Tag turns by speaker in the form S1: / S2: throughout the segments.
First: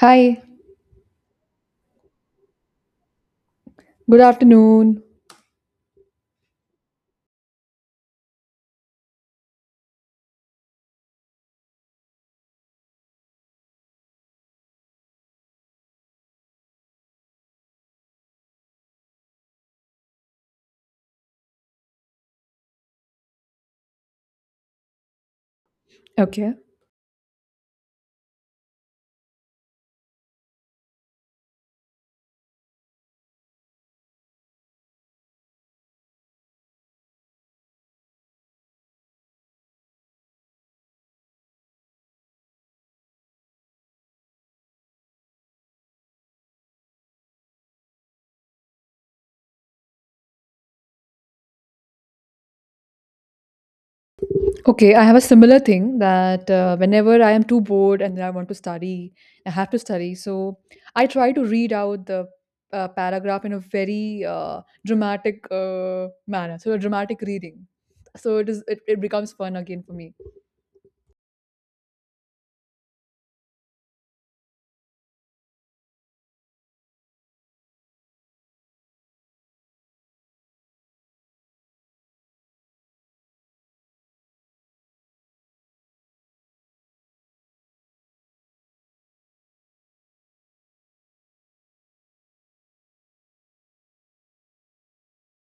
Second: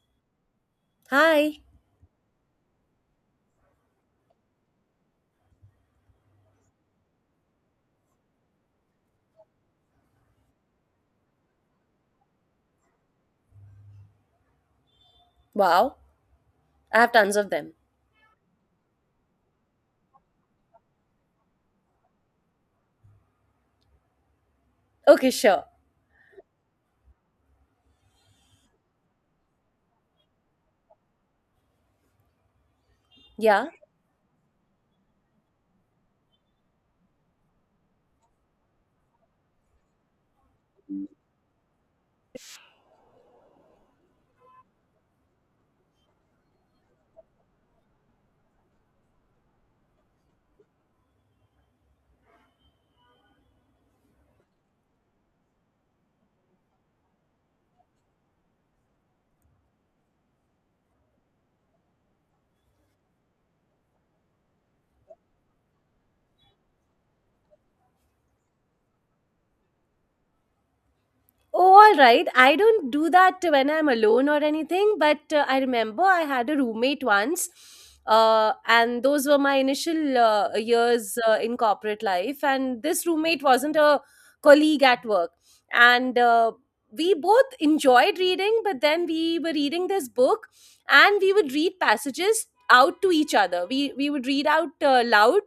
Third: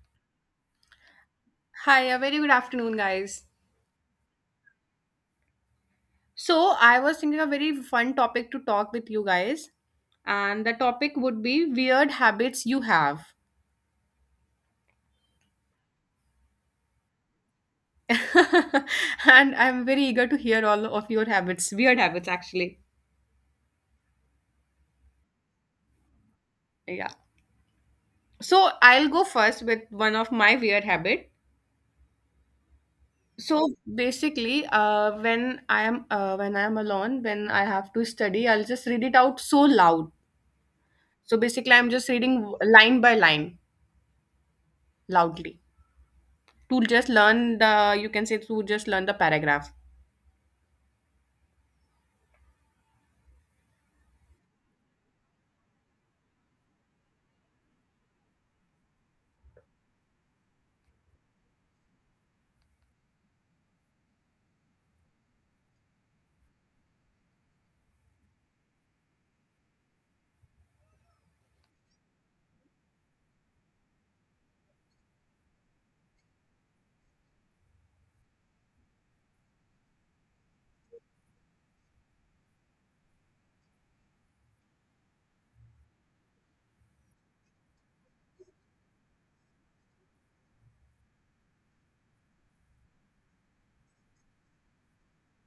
S1: Hi,
S2: Hi.
S3: Hi, a very good afternoon, guys.
S1: good afternoon.
S3: So, I was thinking a very fun topic to talk with you guys, and the topic would be weird habits you have.
S2: Wow. I have tons of them.
S3: And I'm very eager to hear all of your habits, weird habits actually.
S2: Okay, sure.
S1: Okay.
S3: Yeah. So, I'll go first with one of my weird habit.
S2: Yeah.
S3: So, basically, when I am alone, when I have to study, I'll just read it out so loud. So, basically, I'm just reading line by line loudly to just learn the you can say to just learn the paragraph.
S1: Okay, I have a similar thing that whenever I am too bored and then I want to study, I have to study. So I try to read out the paragraph in a very dramatic manner. So a dramatic reading. So it becomes fun again for me.
S2: Oh, all right. I don't do that when I'm alone or anything, but I remember I had a roommate once. And those were my initial years in corporate life. And this roommate wasn't a colleague at work. And we both enjoyed reading, but then we were reading this book and we would read passages out to each other. We would read out loud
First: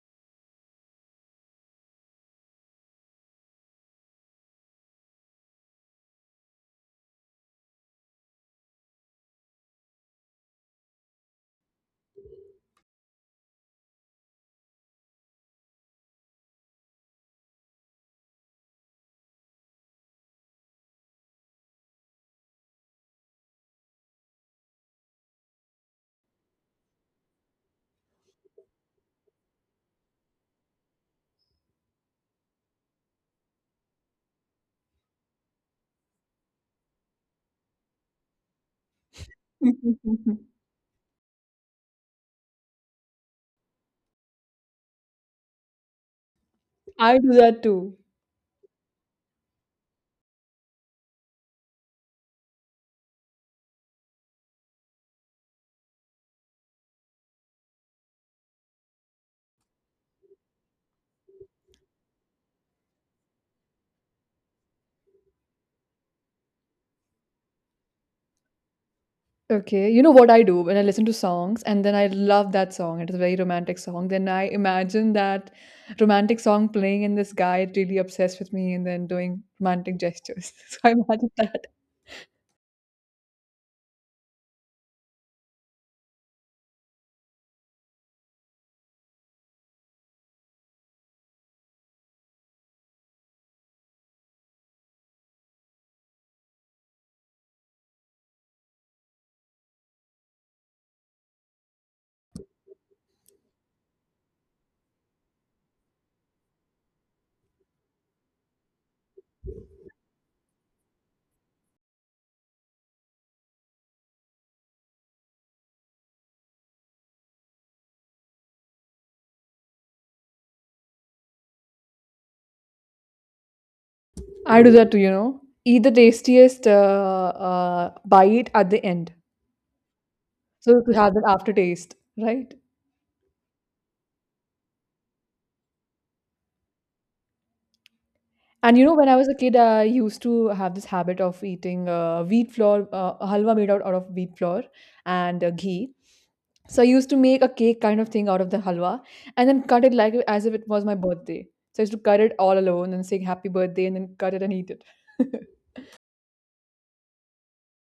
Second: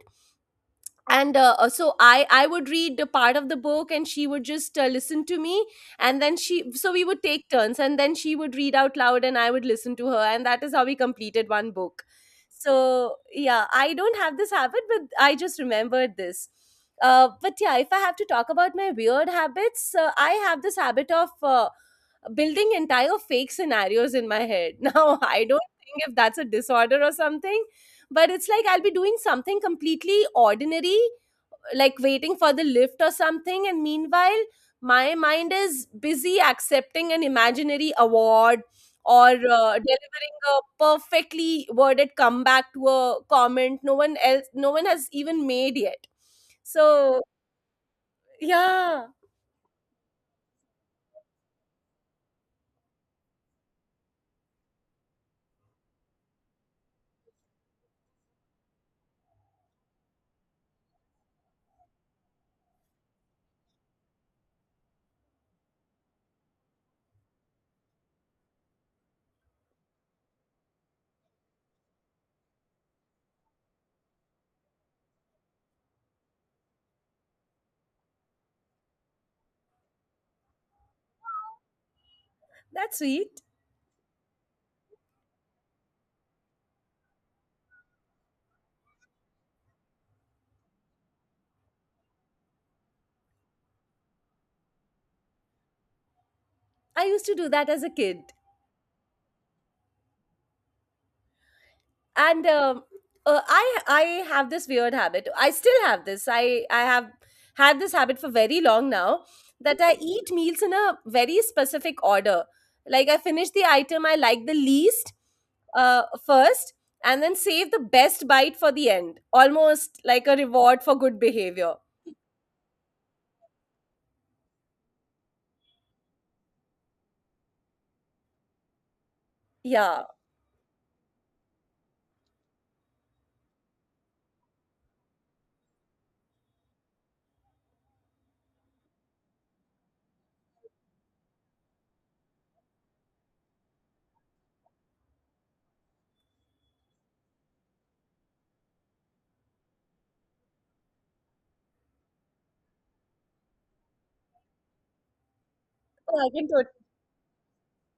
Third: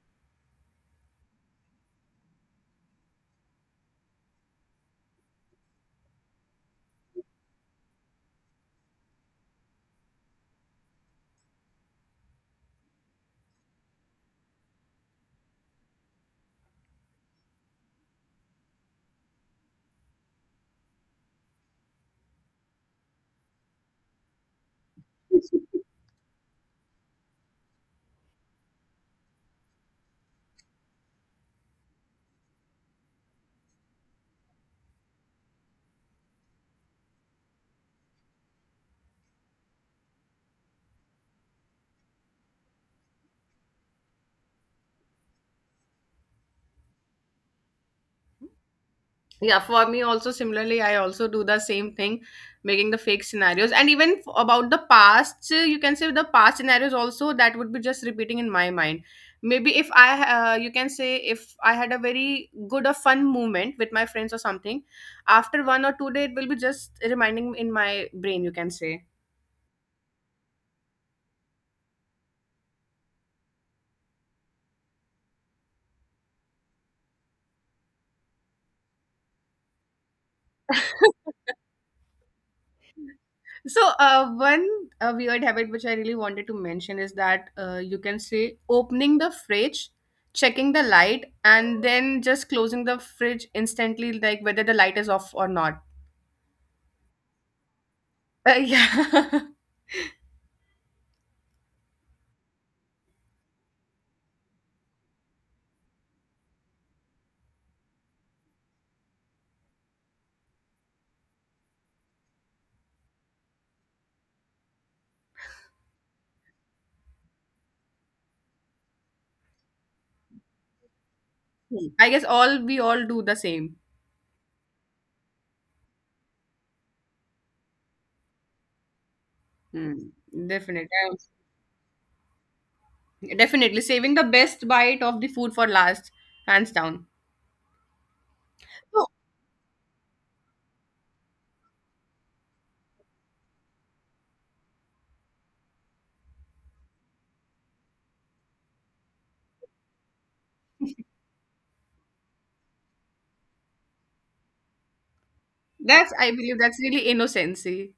S2: and so I would read a part of the book, and she would just listen to me. And then she so we would take turns, and then she would read out loud and I would listen to her. And that is how we completed one book. So yeah, I don't have this habit, but I just remembered this. But yeah, if I have to talk about my weird habits, I have this habit of building entire fake scenarios in my head. Now I don't think if that's a disorder or something, but it's like I'll be doing something completely ordinary, like waiting for the lift or something, and meanwhile, my mind is busy accepting an imaginary award or delivering a perfectly worded comeback to a comment no one has even made yet.
S1: I
S2: So,
S1: do that too.
S2: yeah,
S3: Yeah, for me also, similarly, I also do the same thing, making the fake scenarios, and even about the past, you can say the past scenarios also, that would be just repeating in my mind. Maybe if I you can say if I had a very good or fun moment with my friends or something, after 1 or 2 day it will be just reminding in my brain, you can say.
S1: Okay, you know what I do when I listen to songs and then I love that song. It is a very romantic song. Then I imagine that romantic song playing and this guy really obsessed with me and then doing romantic gestures. So I imagine that.
S2: that's sweet.
S3: So, one weird habit which I really wanted to mention is that, you can say opening the fridge, checking the light, and then just closing the fridge instantly, like whether the light is off or not.
S2: I used to do that as a kid.
S3: Yeah.
S2: And I have this weird habit. I still have had this habit for very long now. That I eat meals in a very specific order. Like I finish the item I like the least, first, and then save the best bite for the end, almost like a reward for good behavior.
S3: Hmm. I guess all we all do the same.
S1: I do that too, you know. Eat the tastiest bite at the end.
S2: Yeah.
S3: Hmm.
S1: So
S3: Definitely,
S1: to have that aftertaste, right?
S3: definitely saving the best bite of the food for last, hands down.
S1: And you know,
S3: So
S1: when I was a kid, I used to have this habit of eating wheat flour, halwa made out of wheat flour and ghee. So I used to make a cake kind of thing out of the halwa and then cut it like as if it was my birthday. So I used to cut it all alone and say happy birthday and then cut it and eat it.
S3: that's,
S2: Oh,
S3: I believe that's really innocency.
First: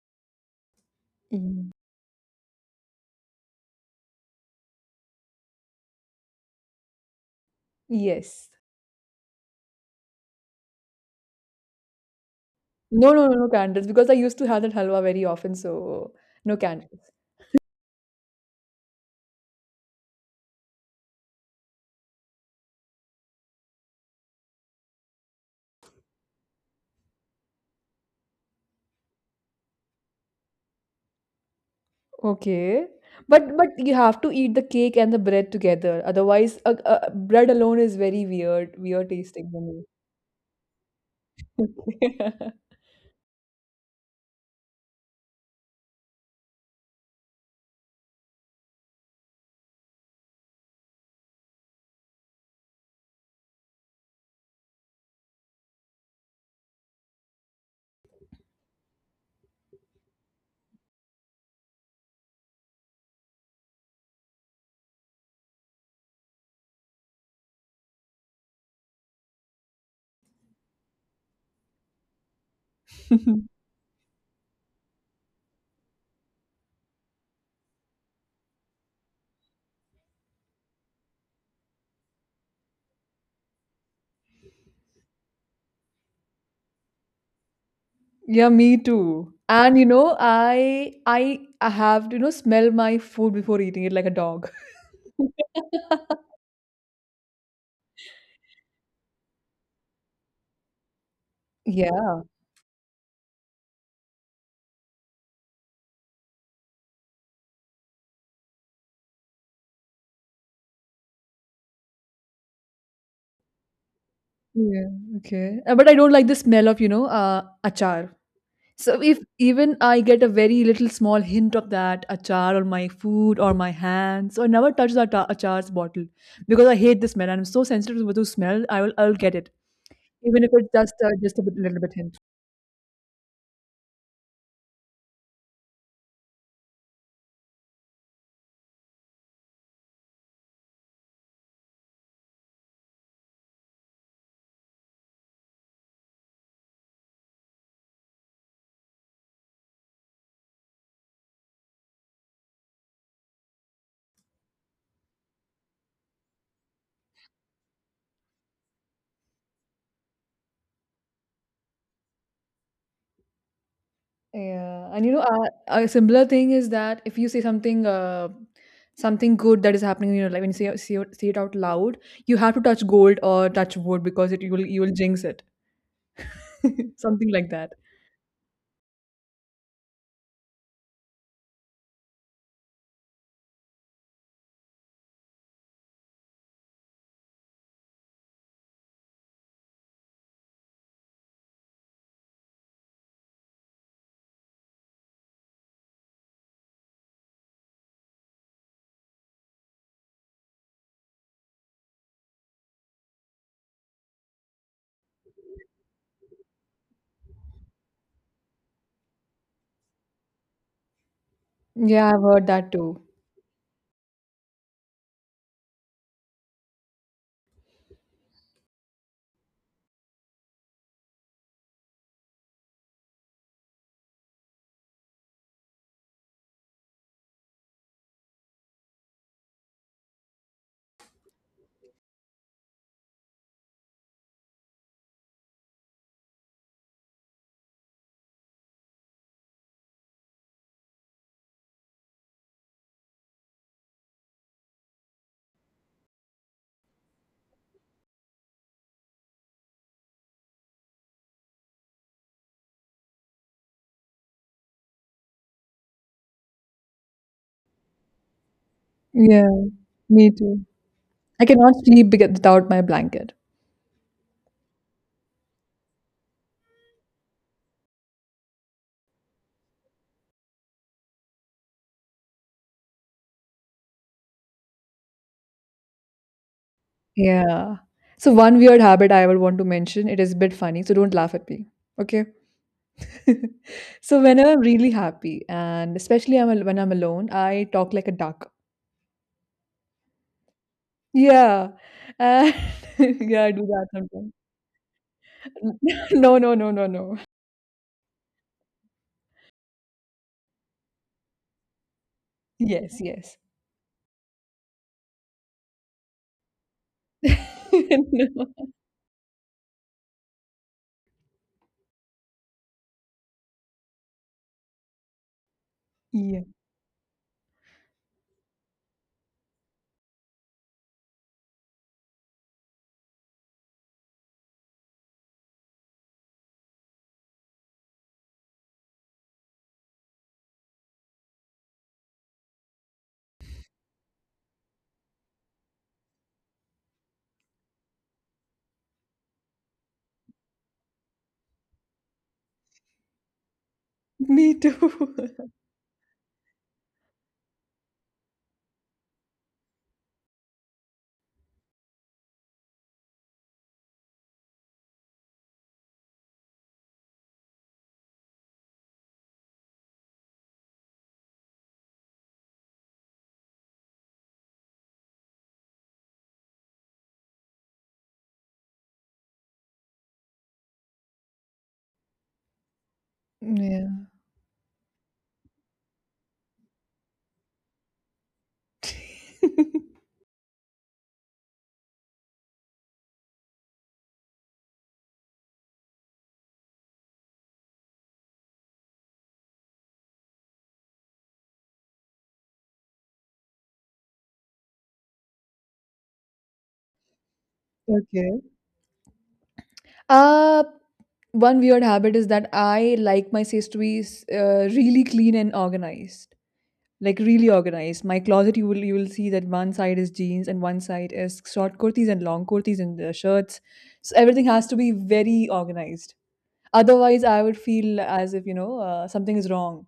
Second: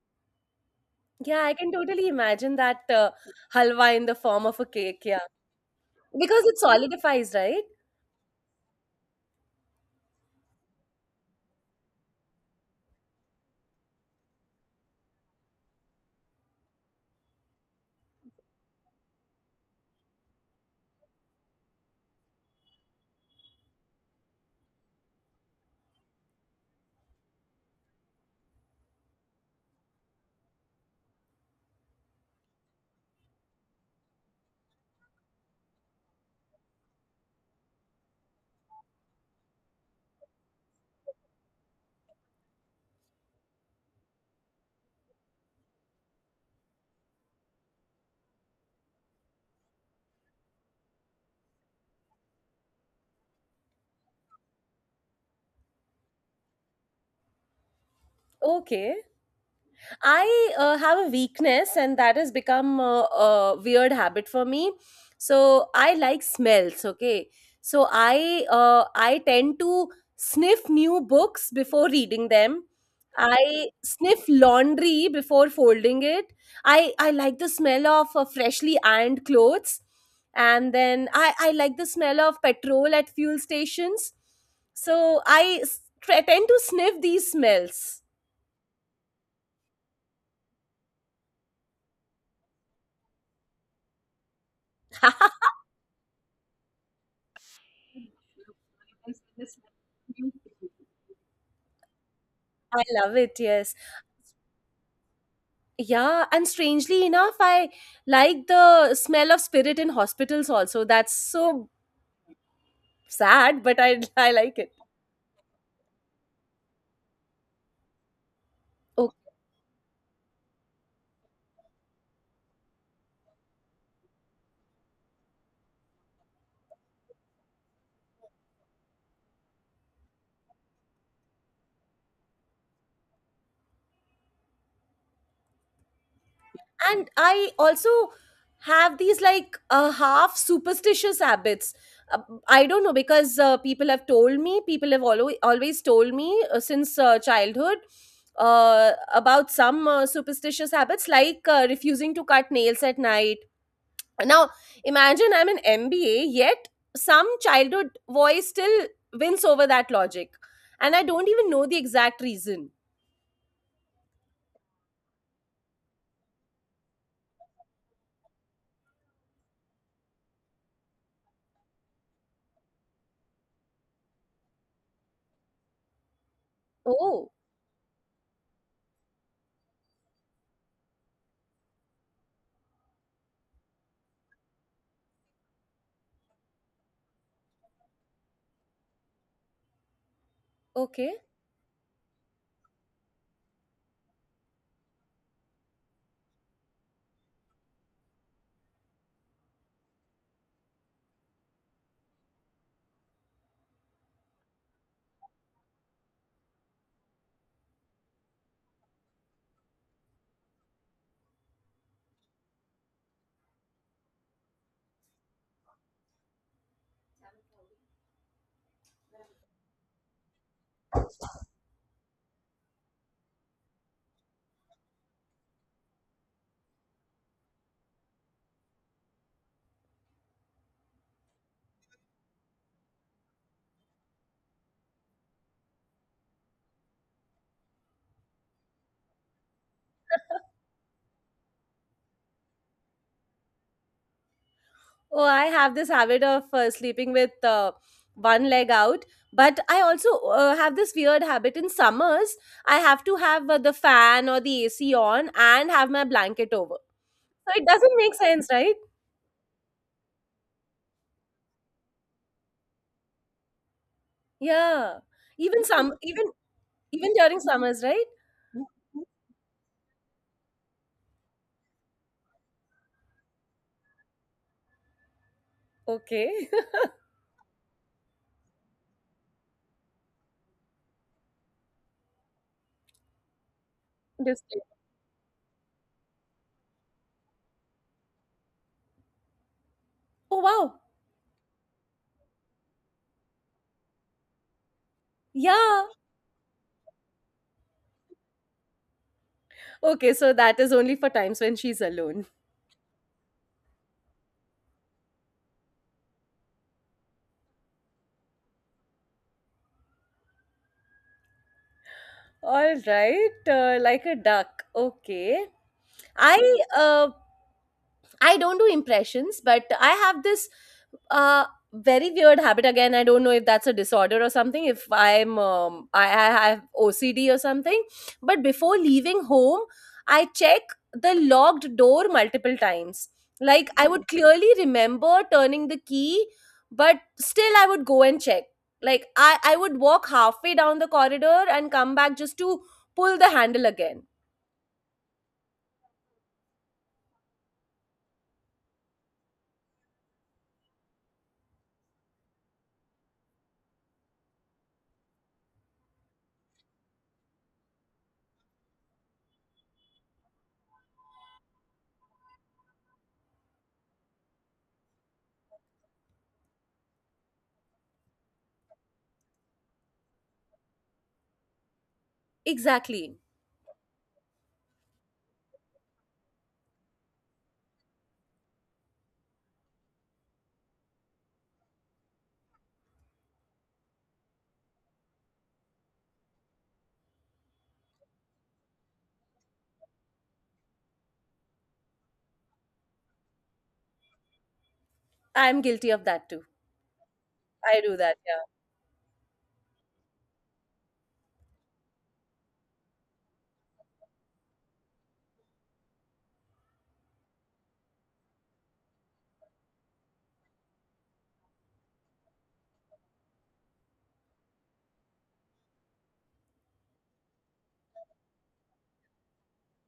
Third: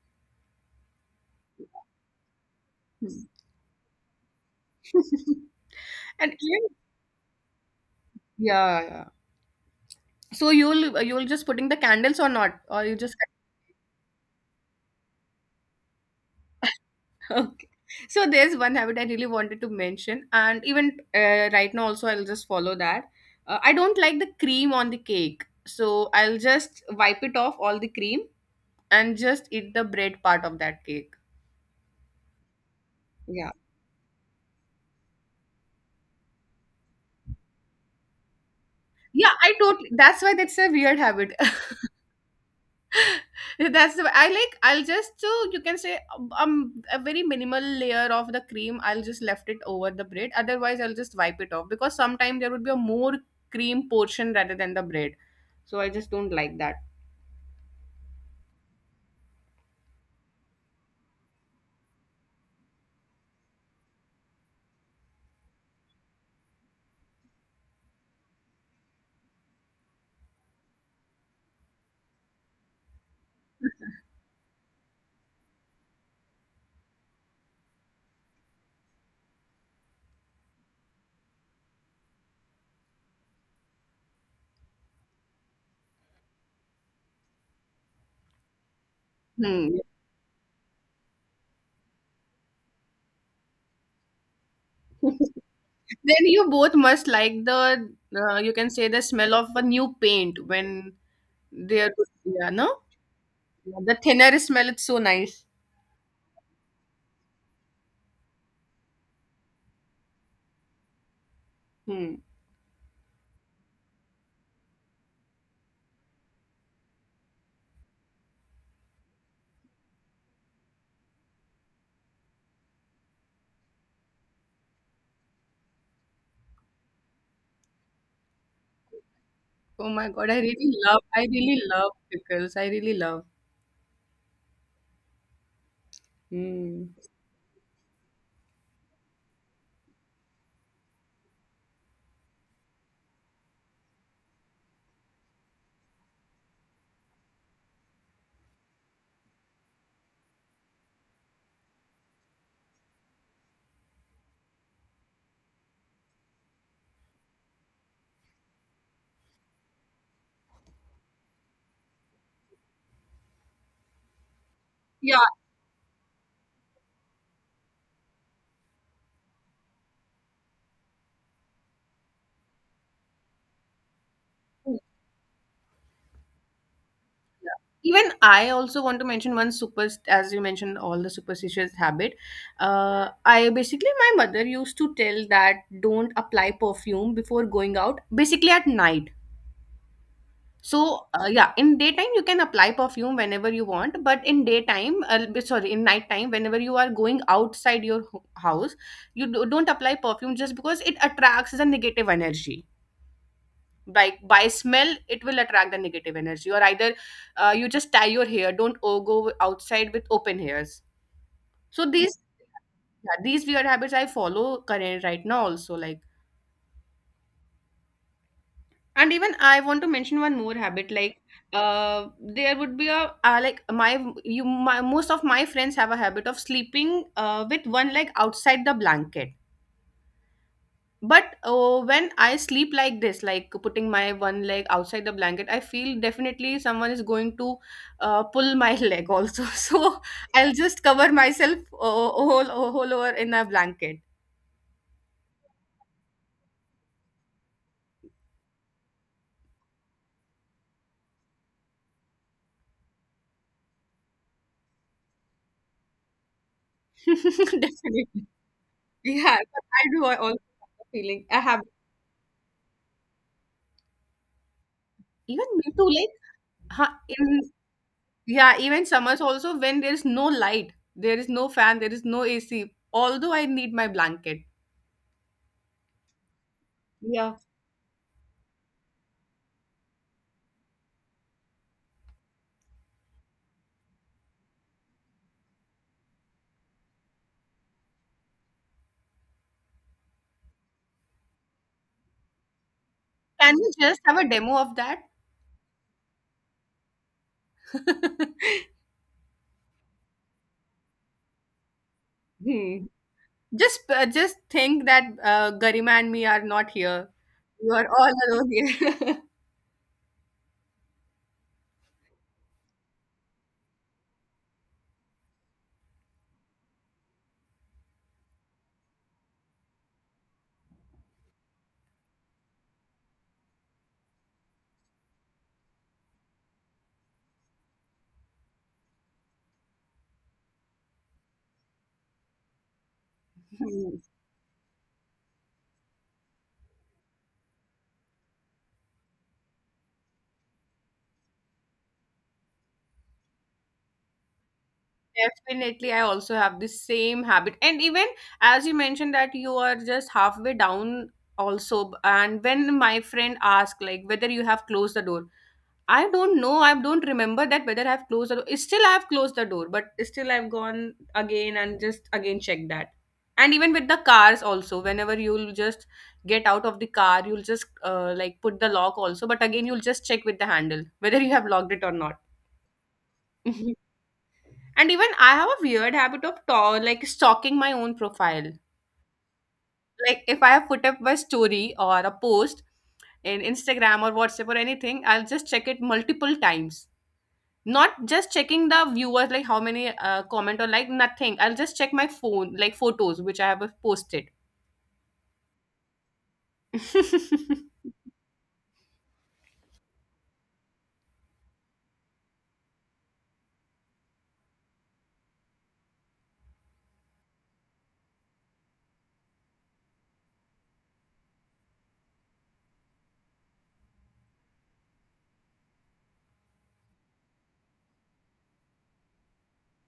S2: yeah, I
S1: Mm.
S2: can totally imagine that,
S3: Hmm.
S2: halwa in the form of a cake. Yeah,
S3: And
S2: because it
S3: even-
S2: solidifies, right?
S1: Yes.
S3: yeah, yeah. So you'll just putting the candles or not, or you
S1: No,
S3: just.
S1: no, no, no candles because I used to have that halwa very often, so no candles.
S3: Okay. So there's one habit I really wanted to mention, and even, right now also I'll just follow that. I don't like the cream on the cake, so I'll just wipe it off all the cream and just eat the bread part of that cake.
S1: Okay.
S3: Yeah.
S1: But you have to eat the cake and the bread together. Otherwise, bread alone is very weird
S3: Yeah,
S1: tasting
S3: I
S1: for me.
S3: totally. That's why that's a weird habit. That's the way I like. I'll just, so you can say, a very minimal layer of the cream, I'll just left it over the bread. Otherwise, I'll just wipe it off, because sometimes there would be a more cream portion rather than the bread. So I just don't like that.
S2: Okay. I have a weakness, and that has become a weird habit for me. So I like smells. Okay, so I, I tend to sniff new books before reading them. I sniff laundry before folding it. I like the smell of freshly ironed clothes, and then I like the smell of petrol at fuel stations. So I tend to sniff these smells.
S1: Yeah, me too. And
S3: Hmm.
S1: you know, I have to, you know, smell my food before eating it like a dog.
S3: Then you both must like the, you can say the smell of a new paint when they are,
S1: Yeah.
S3: yeah, no.
S2: I love it, yes.
S3: Yeah, the thinner smell. It's so nice.
S2: Yeah, and strangely enough, I like the smell of spirit in hospitals also. That's so
S3: Hmm.
S2: sad, but I I like it.
S1: Yeah. Okay. But I don't like the smell of, you know, achar. So if
S2: Okay.
S1: even I get a very little small hint of that achar on my food or my hands, so I never touch the achar's bottle because I hate the smell. I'm so sensitive to the smell. I'll get it
S3: Oh my god! I
S1: even if it's
S3: really love. I
S1: just a bit,
S3: really
S1: little
S3: love
S1: bit hint.
S3: pickles. I really love. Hmm.
S2: And I also have these like half superstitious habits. Uh, I don't know because people have told me, people have always told me, since childhood, uh, about some superstitious habits, like refusing to cut nails at night. Now, imagine I'm an MBA, yet some childhood voice still wins over that logic. And I don't even know the exact reason.
S1: Yeah, and you
S3: Yeah,
S1: know, a similar thing is that if you say something, something good that is happening in your life, when you say it out loud, you have to touch gold or touch wood because it you will jinx it, something
S2: Oh,
S1: like that.
S3: even I also want to mention one super, as you mentioned all the superstitious habit. I basically, my mother used to tell that don't apply perfume before going out, basically at night. So,
S2: okay.
S3: yeah, in daytime you can apply perfume whenever you want, but in daytime, sorry, in nighttime, whenever you are going outside your house, you don't apply perfume just because it attracts the negative energy. By smell it will attract the negative energy. Or either, you just tie your hair, don't go outside with open hairs. So
S1: Yeah,
S3: these,
S1: I've heard that too.
S3: yeah, these weird habits I follow current right now also, like. And even I want to mention one more habit. Like, uh, there would be a, like my you my most of my friends have a habit of sleeping with one leg outside the blanket. But, when I sleep like this, like putting my one leg outside the blanket, I feel definitely someone is going to, pull my leg also. So I'll just cover myself, whole over in a blanket.
S2: Oh, I have this habit of sleeping with one leg out, but I also have this weird habit in summers. I have to have the fan or the AC on and have my blanket over. So it doesn't make
S3: Definitely.
S2: sense, right?
S3: Yeah,
S1: Yeah,
S3: but I do, I
S1: me
S3: also
S1: too.
S3: have the feeling. I
S1: I
S3: have,
S1: cannot sleep without my blanket.
S2: Yeah.
S3: even me too, like,
S2: Even
S3: huh,
S2: even during
S3: in,
S2: summers, right?
S3: yeah, even summers also when there is no light, there is no fan, there is no AC, although I need my blanket.
S2: Okay.
S3: Yeah.
S1: Yeah. So one weird habit I would want to mention, it is a bit funny, so don't laugh at me. Okay. So
S2: Just
S1: whenever I'm
S2: kidding.
S1: really happy and especially when I'm alone, I talk like a duck.
S2: Oh wow.
S1: Yeah, and yeah, I
S3: Can
S1: do
S3: we
S1: that
S3: just have a
S1: sometimes.
S3: demo of that?
S2: Yeah.
S1: No, no, no, no, no.
S2: Okay, so that is only for times when she's alone.
S3: Hmm.
S1: Yes, yes.
S3: Just, just think that, Garima and me are not here. You are all alone
S1: No.
S3: here.
S2: All right. Like a duck. Okay.
S1: Yeah,
S2: I uh, I don't do impressions, but I have this uh, very weird habit. Again, I don't know if that's a disorder or something. If I have OCD or something, but before leaving home, I check the locked door multiple times. Like I
S3: Hmm.
S2: would clearly remember turning the key, but still I would go and check. Like I would walk halfway down the corridor and come back just to pull the handle again.
S1: me too.
S3: Definitely, I also have the same habit. And even, as you mentioned that you are just halfway down also, and when my friend asked like whether you have closed the door, I don't know. I don't remember that whether I've closed the door. Still, I've closed the door, but still, I've gone again and just again checked that. And even with the cars also, whenever you'll just get out of the car, you'll just, like put the lock also, but again, you'll just check with the handle whether you have locked it or not.
S2: Exactly.
S3: And
S1: Yeah.
S3: even I have a weird habit of like stalking my own profile. Like if I have put up my story or a post in Instagram or WhatsApp or anything, I'll just check it multiple times, not just checking the viewers, like how many, comment or like nothing. I'll just check my phone, like photos which I have posted.
S2: I'm guilty of that too. I do that,
S1: Okay.
S2: yeah.
S1: Uh, one weird habit is that I like my space to be really clean and organized. Like really organized. My closet, you will see that one side is jeans and one side is short kurtis and long kurtis and shirts. So everything has to be very organized. Otherwise, I would feel as if you know something is wrong.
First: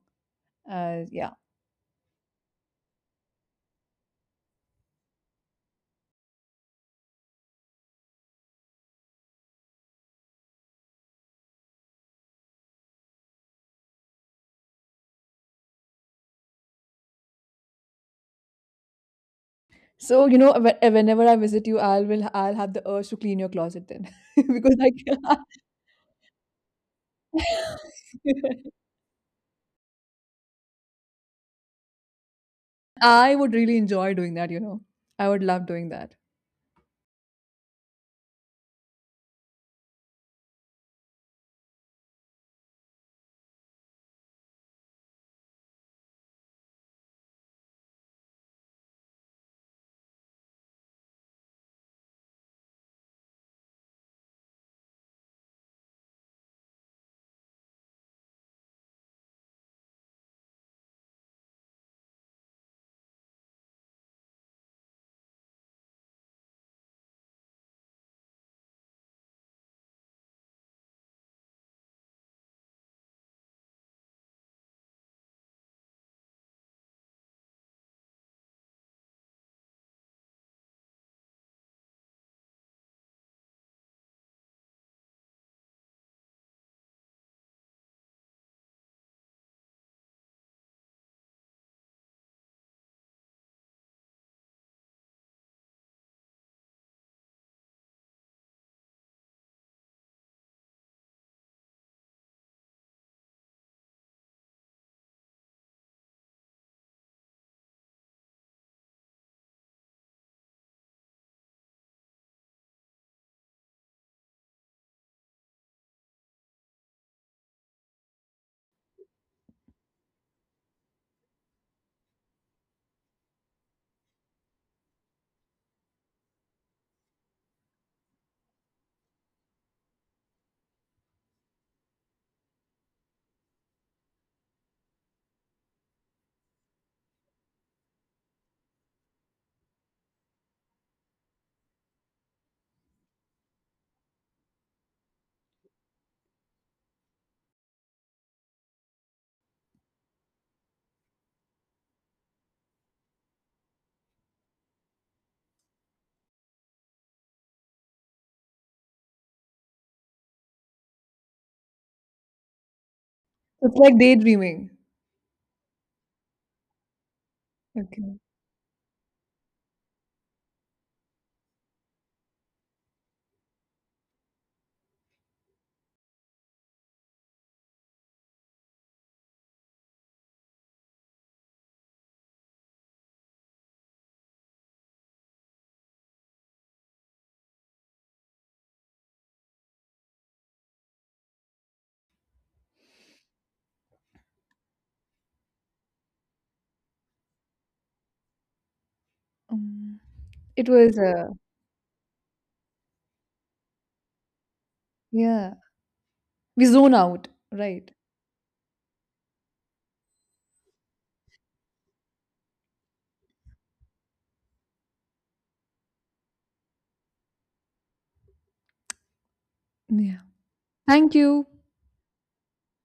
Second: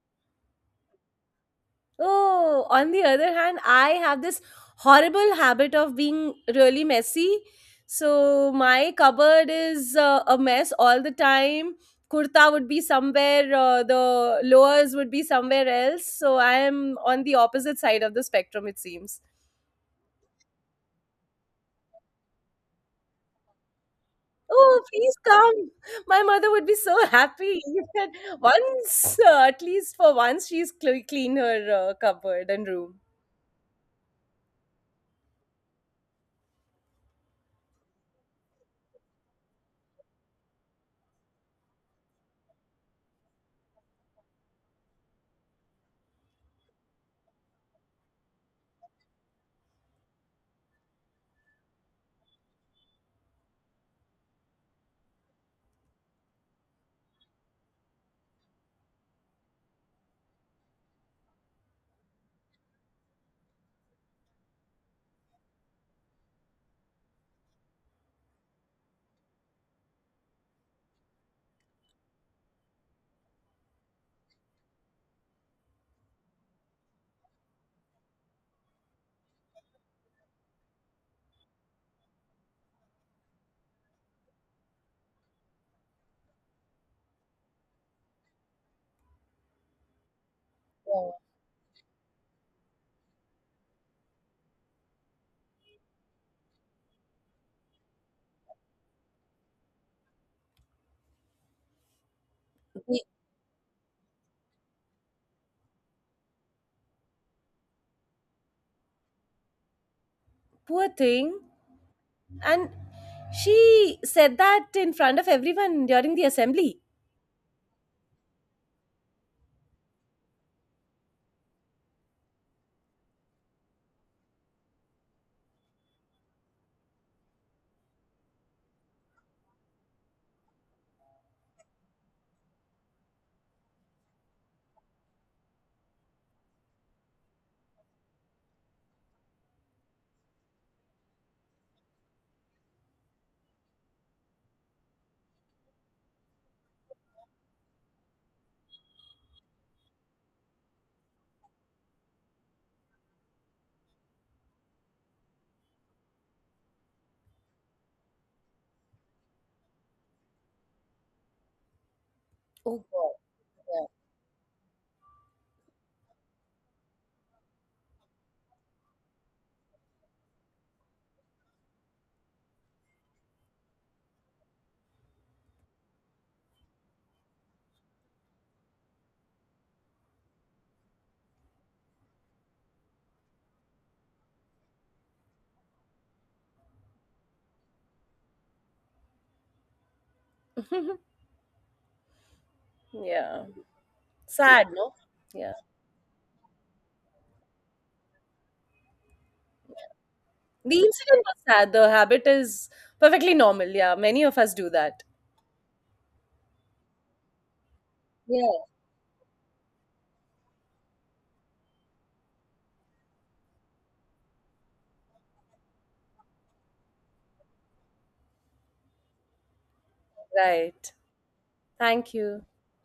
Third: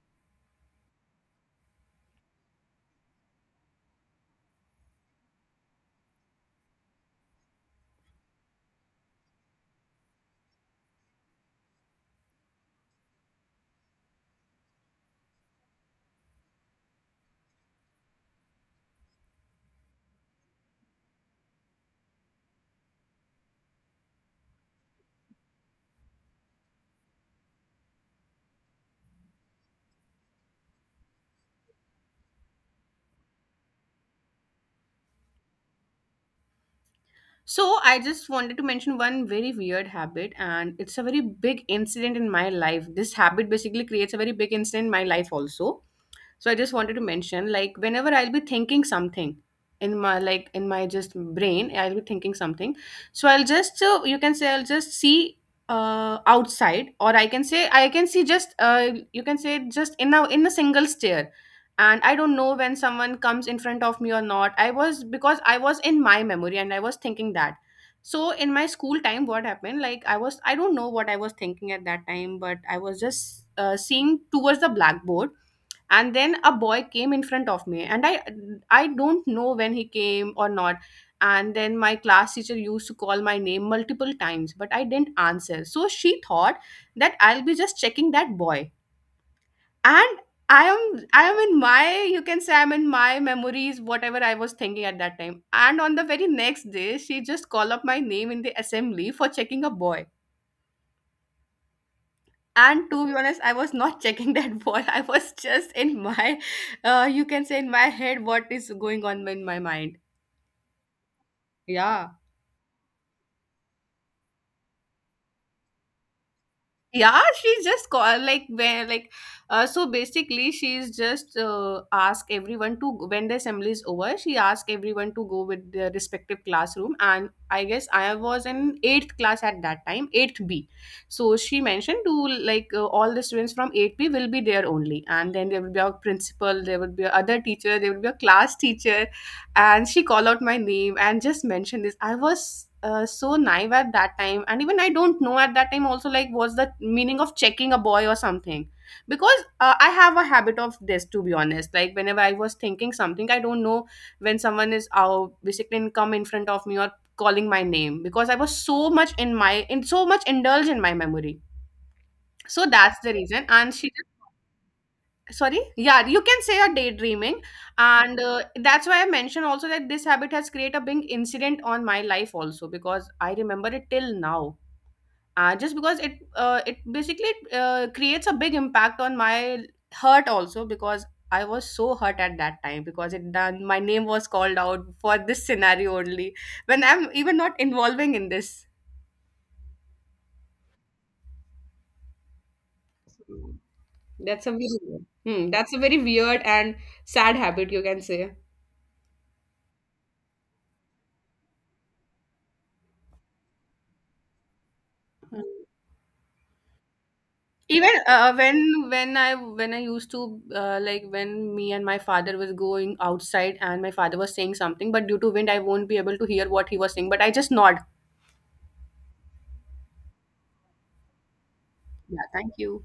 S1: Yeah.
S2: Oh, on the other hand, I have this horrible habit of being really messy. So my cupboard is a mess all the time. Kurta would be somewhere, the lowers would be somewhere else. So I am on the opposite side of the spectrum, it seems.
S1: So you know, whenever I visit you, I will I'll have the urge to clean your closet then, because
S2: Oh,
S1: I
S2: please
S1: can-
S2: come. My mother would be so happy that once, at least for once, she's clean her cupboard and room.
S1: I would really enjoy doing that. You know, I would love doing that.
S3: So I just wanted to mention one very weird habit, and it's a very big incident in my life. This habit basically creates a very big incident in my life also. So I just wanted to mention, like, whenever I'll be thinking something, in my like in my just brain I'll be thinking something. So I'll just, you can say I'll just see, outside, or I can say I can see just, you can say just in a single stare. And I don't know when someone comes in front of me or not, I was, because I was in my memory and I was thinking that. So in my school time what happened, like, I don't know what I was thinking at that time, but I was just, seeing towards the blackboard. And then a boy came in front of me and i don't know when he came or not. And then my class teacher used to call my name multiple times but I didn't answer, so she thought that I'll be just checking that boy. And
S2: Yeah.
S3: I am in my, you can say I'm in my memories whatever I was thinking at that time. And on the very next day she just called up my name in the assembly for checking a boy. And to be honest, I was not checking that ball. I was just in my, you can say in my head what is going on in my mind.
S2: Poor thing.
S3: Yeah.
S2: And she said that in front of everyone during the assembly.
S3: Yeah, she just call, like, where, like, so basically she's just, ask everyone to, when the assembly is over, she asked everyone to go with their respective classroom. And I guess I was in eighth class at that time, eighth B. So she mentioned to, like, all the students from eighth B will be there only, and then there will be a principal, there will be a other teacher, there will be a class teacher. And she called out my name and just mentioned this. I was, so naive at that time, and even I don't know at that time also, like, what's the meaning of checking a boy or something. Because, I have a habit of this, to be honest, like, whenever I was thinking something, I don't know when someone is come in front of me or calling my name, because I was so much in my, in so much indulged in my memory. So
S2: Oh
S3: that's the
S2: God,
S3: reason. And
S1: It's
S3: she,
S1: like daydreaming.
S3: sorry, yeah, you can say a daydreaming. And,
S1: Okay.
S3: that's why I mentioned also that this habit has created a big incident on my life also, because I remember it till now. Uh, just because it, it basically, creates a big impact on my hurt also, because I was so hurt at that time because it done my name was called out for this scenario only, when I'm even not involving in this.
S2: yeah. Yeah.
S3: That's a
S2: Sad, no?
S3: very, hmm,
S2: Yeah.
S3: that's a very weird and sad habit, you can say.
S1: Um, it
S2: The
S1: was
S2: incident was sad. The habit is perfectly normal. Yeah. Many of us do that.
S1: yeah. We zone out,
S3: Even,
S1: right?
S2: Yeah.
S3: when when I used to, like when me and my father was going outside, and my father was saying something, but due to wind I won't be able to hear what he was saying. But I just nod.
S1: Yeah.
S2: Right.
S1: Thank you.
S2: Thank
S3: Yeah,
S2: you.
S3: thank you.